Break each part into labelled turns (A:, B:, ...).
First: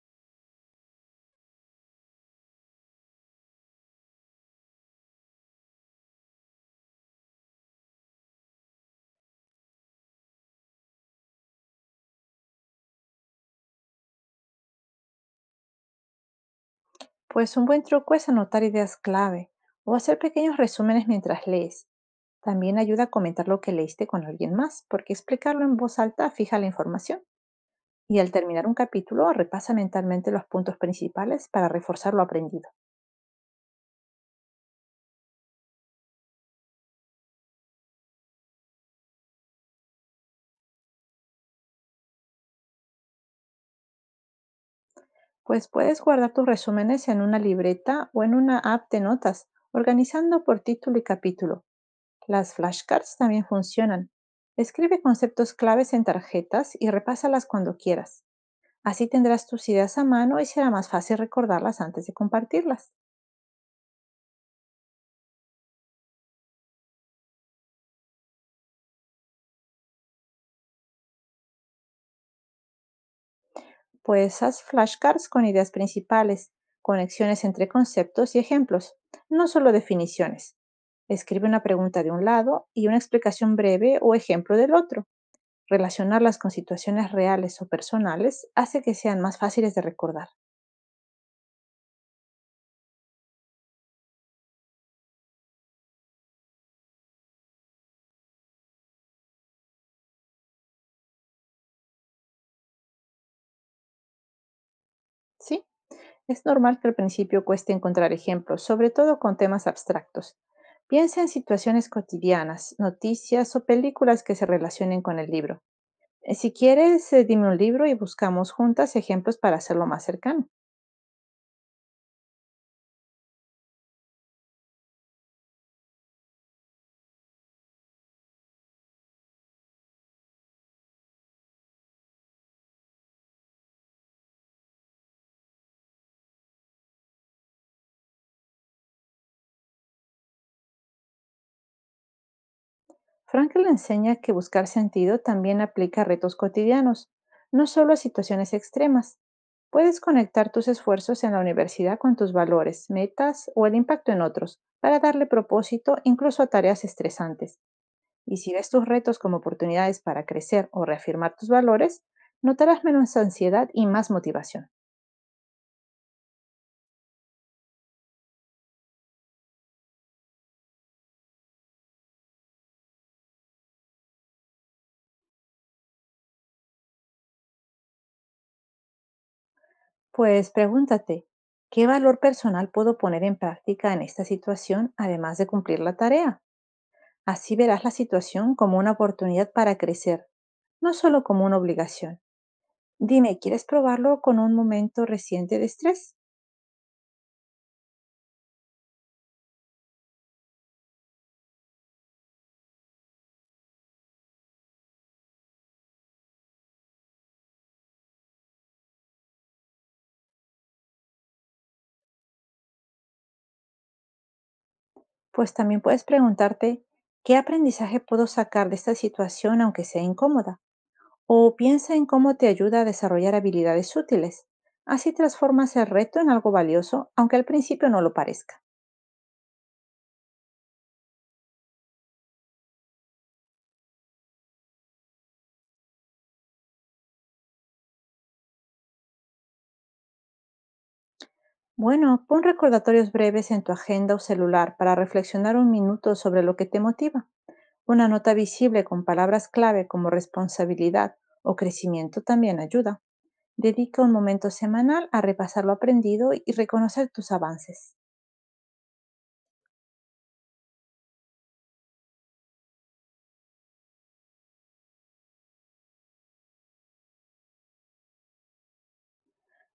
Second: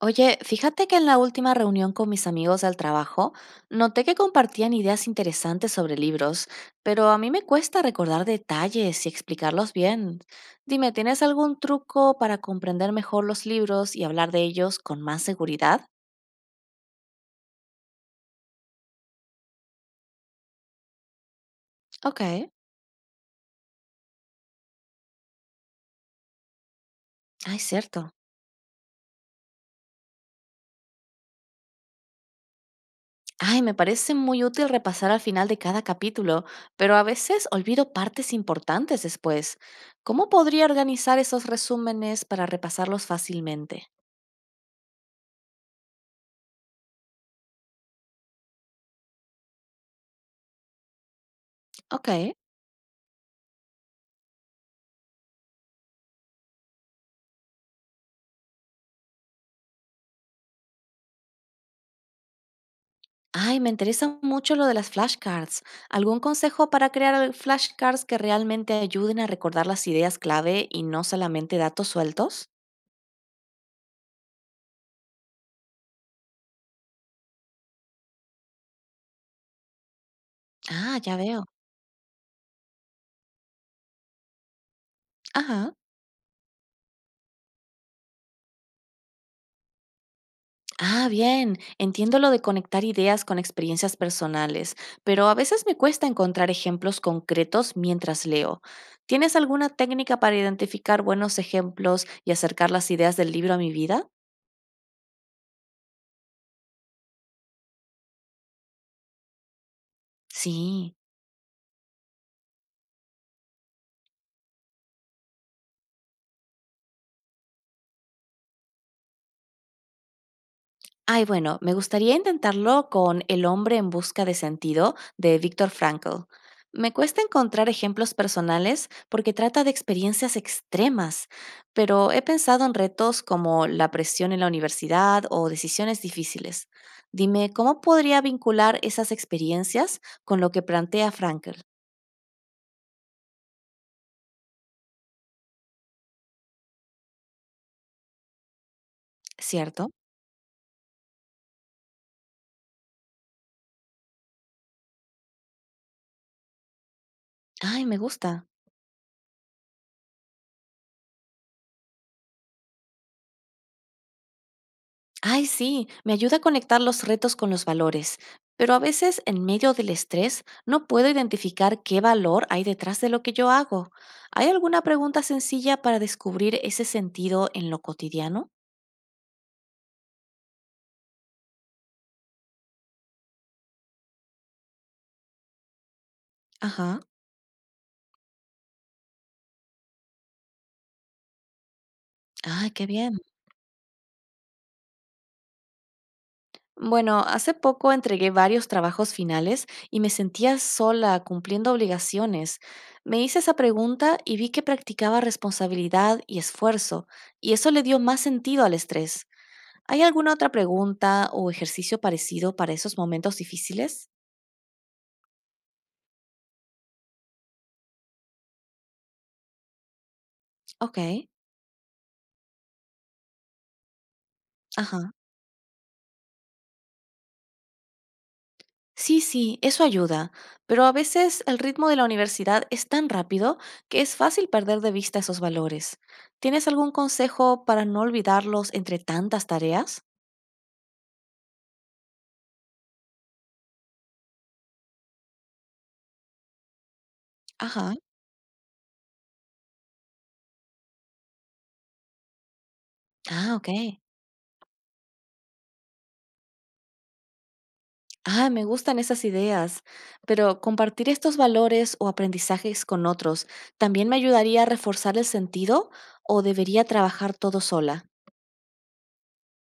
A: Oye, fíjate que en la última reunión con mis amigos del trabajo, noté que compartían ideas interesantes sobre libros, pero a mí me cuesta recordar detalles y explicarlos bien. Dime, ¿tienes algún truco para comprender mejor los libros y hablar de ellos con más seguridad?
B: Pues un buen truco es anotar ideas clave o hacer pequeños resúmenes mientras lees.
A: Ok.
B: También ayuda a comentar lo que leíste con alguien más, porque explicarlo en voz alta fija la información
A: Ay, cierto.
B: y al terminar un capítulo repasa mentalmente los puntos principales para reforzar lo aprendido.
A: Ay, me parece muy útil repasar al final de cada capítulo, pero a veces olvido partes importantes después. ¿Cómo podría organizar esos resúmenes para repasarlos fácilmente?
B: Pues puedes guardar tus resúmenes en una libreta o en una app de notas, organizando por título y capítulo.
A: Ok.
B: Las flashcards también funcionan. Escribe conceptos claves en tarjetas y repásalas cuando quieras. Así tendrás tus ideas a mano y será más fácil recordarlas antes de compartirlas.
A: Ay, me interesa mucho lo de las flashcards. ¿Algún consejo para crear flashcards que realmente ayuden a recordar las ideas clave y no solamente datos sueltos?
B: Pues haz flashcards con ideas principales, conexiones entre conceptos y ejemplos, no solo definiciones.
A: Ah, ya veo.
B: Escribe una pregunta de un lado y una explicación breve o ejemplo del otro.
A: Ajá.
B: Relacionarlas con situaciones reales o personales hace que sean más fáciles de recordar.
A: Ah, bien. Entiendo lo de conectar ideas con experiencias personales, pero a veces me cuesta encontrar ejemplos concretos mientras leo. ¿Tienes alguna técnica para identificar buenos ejemplos y acercar las ideas del libro a mi vida?
B: ¿Sí? Es normal que al principio cueste encontrar ejemplos, sobre todo con temas abstractos.
A: Sí.
B: Piensa en situaciones cotidianas, noticias o películas que se relacionen con el libro. Si quieres, dime un libro y buscamos juntas ejemplos para hacerlo más cercano.
A: Ay, bueno, me gustaría intentarlo con El hombre en busca de sentido de Viktor Frankl. Me cuesta encontrar ejemplos personales porque trata de experiencias extremas, pero he pensado en retos como la presión en la universidad o decisiones difíciles. Dime, ¿cómo podría vincular esas experiencias con lo que plantea Frankl?
B: Frankl enseña que buscar sentido también aplica a retos cotidianos, no solo a situaciones extremas.
A: ¿Cierto?
B: Puedes conectar tus esfuerzos en la universidad con tus valores, metas o el impacto en otros, para darle propósito incluso a tareas estresantes.
A: Ay, me
B: Y
A: gusta.
B: si ves tus retos como oportunidades para crecer o reafirmar tus valores, notarás menos ansiedad y más motivación.
A: Ay, sí, me ayuda a conectar los retos con los valores, pero a veces en medio del estrés no puedo identificar qué valor hay detrás de lo que yo hago. ¿Hay alguna pregunta sencilla para descubrir ese sentido en lo cotidiano?
B: Pues pregúntate, ¿qué valor personal puedo poner en práctica en esta situación además de cumplir la tarea?
A: Ajá.
B: Así verás la situación como una oportunidad para crecer, no solo como una obligación.
A: Ay, qué bien.
B: Dime, ¿quieres probarlo con un momento reciente de estrés?
A: Bueno, hace poco entregué varios trabajos finales y me sentía sola cumpliendo obligaciones. Me hice esa pregunta y vi que practicaba responsabilidad y esfuerzo, y eso le dio más sentido al estrés. ¿Hay alguna otra pregunta o ejercicio parecido para esos momentos difíciles?
B: Pues también puedes preguntarte, ¿qué aprendizaje puedo sacar de esta situación aunque sea incómoda?
A: Ok,
B: O piensa en cómo te ayuda a desarrollar habilidades útiles.
A: ajá.
B: Así transformas el reto en algo valioso, aunque al principio no lo parezca.
A: Sí, sí, eso ayuda, pero a veces el ritmo de la universidad es tan rápido que es fácil perder de vista esos valores. ¿Tienes algún consejo para no olvidarlos entre tantas tareas?
B: Bueno, pon recordatorios breves en tu agenda o celular para reflexionar un minuto sobre lo que te motiva.
A: Ajá.
B: Una nota visible con palabras clave como responsabilidad o crecimiento también ayuda.
A: Ah, ok.
B: Dedica un momento semanal a repasar lo aprendido y reconocer tus avances.
A: Ah, me gustan esas ideas, pero compartir estos valores o aprendizajes con otros también me ayudaría a reforzar el sentido o debería trabajar todo sola.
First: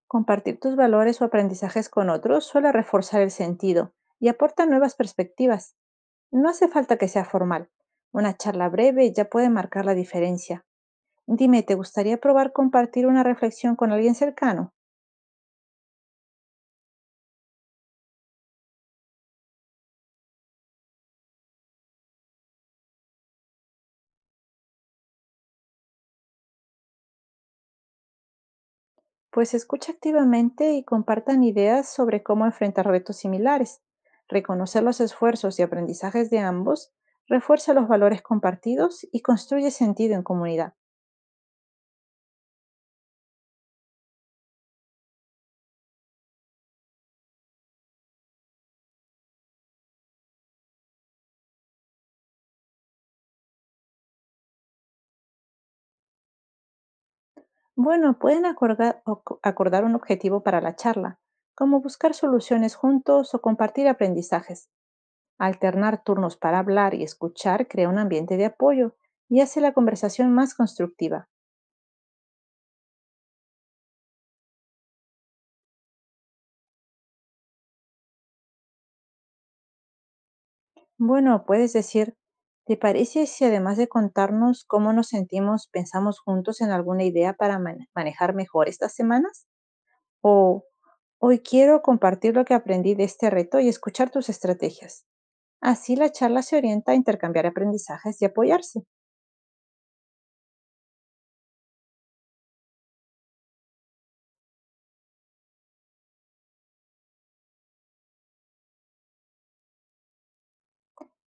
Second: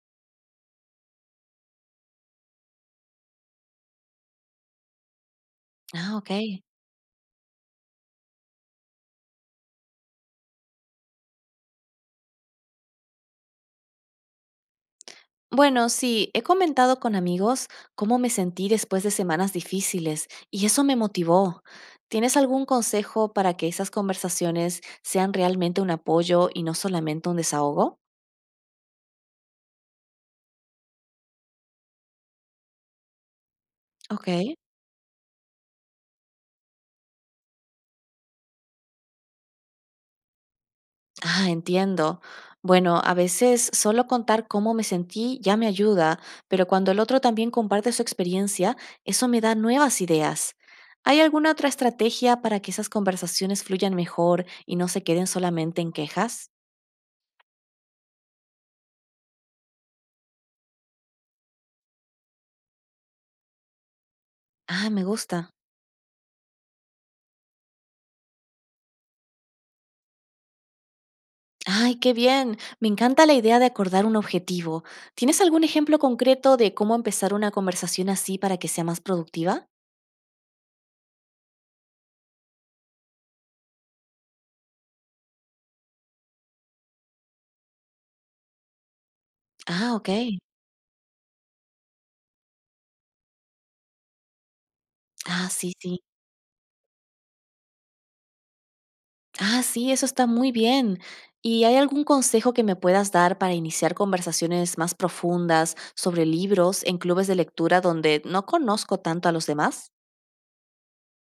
B: Compartir tus valores o aprendizajes con otros suele reforzar el sentido y aporta nuevas perspectivas.
A: Ah, ok.
B: No hace falta que sea formal. Una charla breve ya puede marcar la diferencia. Dime, ¿te gustaría probar compartir una reflexión con alguien cercano?
A: Bueno, sí, he comentado con amigos cómo me sentí después de semanas difíciles y eso me motivó. ¿Tienes algún consejo para que esas conversaciones sean realmente un apoyo y no solamente un desahogo?
B: Pues escucha activamente y compartan ideas sobre cómo enfrentar retos similares.
A: Ok.
B: Reconocer los esfuerzos y aprendizajes de ambos refuerza los valores compartidos y construye sentido en comunidad.
A: Ah, entiendo. Bueno, a veces solo contar cómo me sentí ya me ayuda, pero cuando el otro también comparte su experiencia, eso me da nuevas ideas. ¿Hay alguna otra estrategia para que esas conversaciones fluyan mejor y no se queden solamente en quejas?
B: Bueno, acordar un objetivo para la charla, como buscar soluciones juntos o compartir aprendizajes.
A: Ah, me gusta.
B: Alternar turnos para hablar y escuchar crea un ambiente de apoyo y hace la conversación más constructiva.
A: Ay, qué bien. Me encanta la idea de acordar un objetivo. ¿Tienes algún ejemplo concreto de cómo empezar una conversación así para que sea más productiva?
B: Bueno, puedes decir, ¿te parece si además de contarnos cómo nos sentimos, pensamos juntos en alguna idea para manejar mejor estas semanas?
A: Ah, ok.
B: O hoy quiero compartir lo que aprendí de este reto y escuchar tus estrategias.
A: Ah, sí,
B: Así
A: sí.
B: la charla se orienta a intercambiar aprendizajes y apoyarse.
A: Ah, sí, eso está muy bien. ¿Y hay algún consejo que me puedas dar para iniciar conversaciones más profundas sobre libros en clubes de lectura donde no conozco tanto a los demás?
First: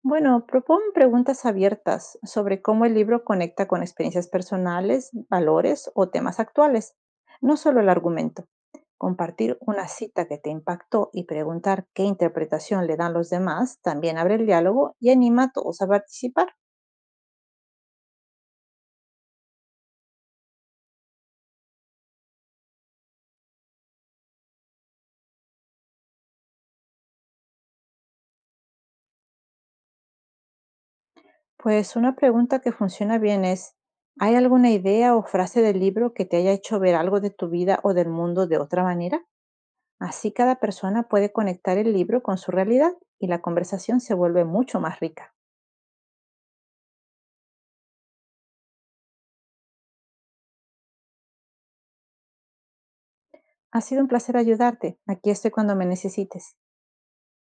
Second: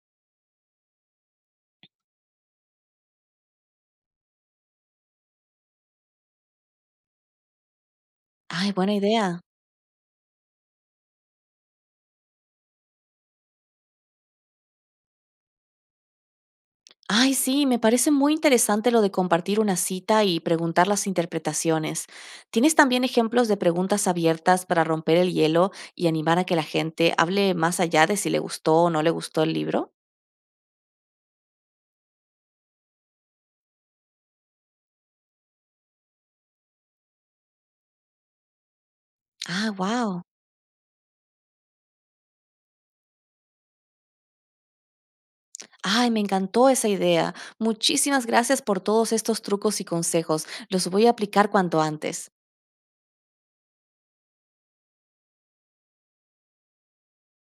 B: Bueno, propon preguntas abiertas sobre cómo el libro conecta con experiencias personales, valores o temas actuales, no solo el argumento.
A: Ay, buena idea.
B: Compartir una cita que te impactó y preguntar qué interpretación le dan los demás también abre el diálogo y anima a todos a participar.
A: Ay, sí, me parece muy interesante lo de compartir una cita y preguntar las interpretaciones. ¿Tienes también ejemplos de preguntas abiertas para romper el hielo y animar a que la gente hable más allá de si le gustó o no le gustó el libro?
B: Pues una pregunta que funciona bien es, ¿hay alguna idea o frase del libro que te haya hecho ver algo de tu vida o del mundo de otra manera?
A: Ah, wow.
B: Así cada persona puede conectar el libro con su realidad y la conversación se vuelve mucho más rica.
A: Ay, me encantó esa idea. Muchísimas gracias por todos estos trucos y consejos. Los voy a aplicar cuanto antes.
B: Ha sido un placer ayudarte. Aquí estoy cuando me necesites.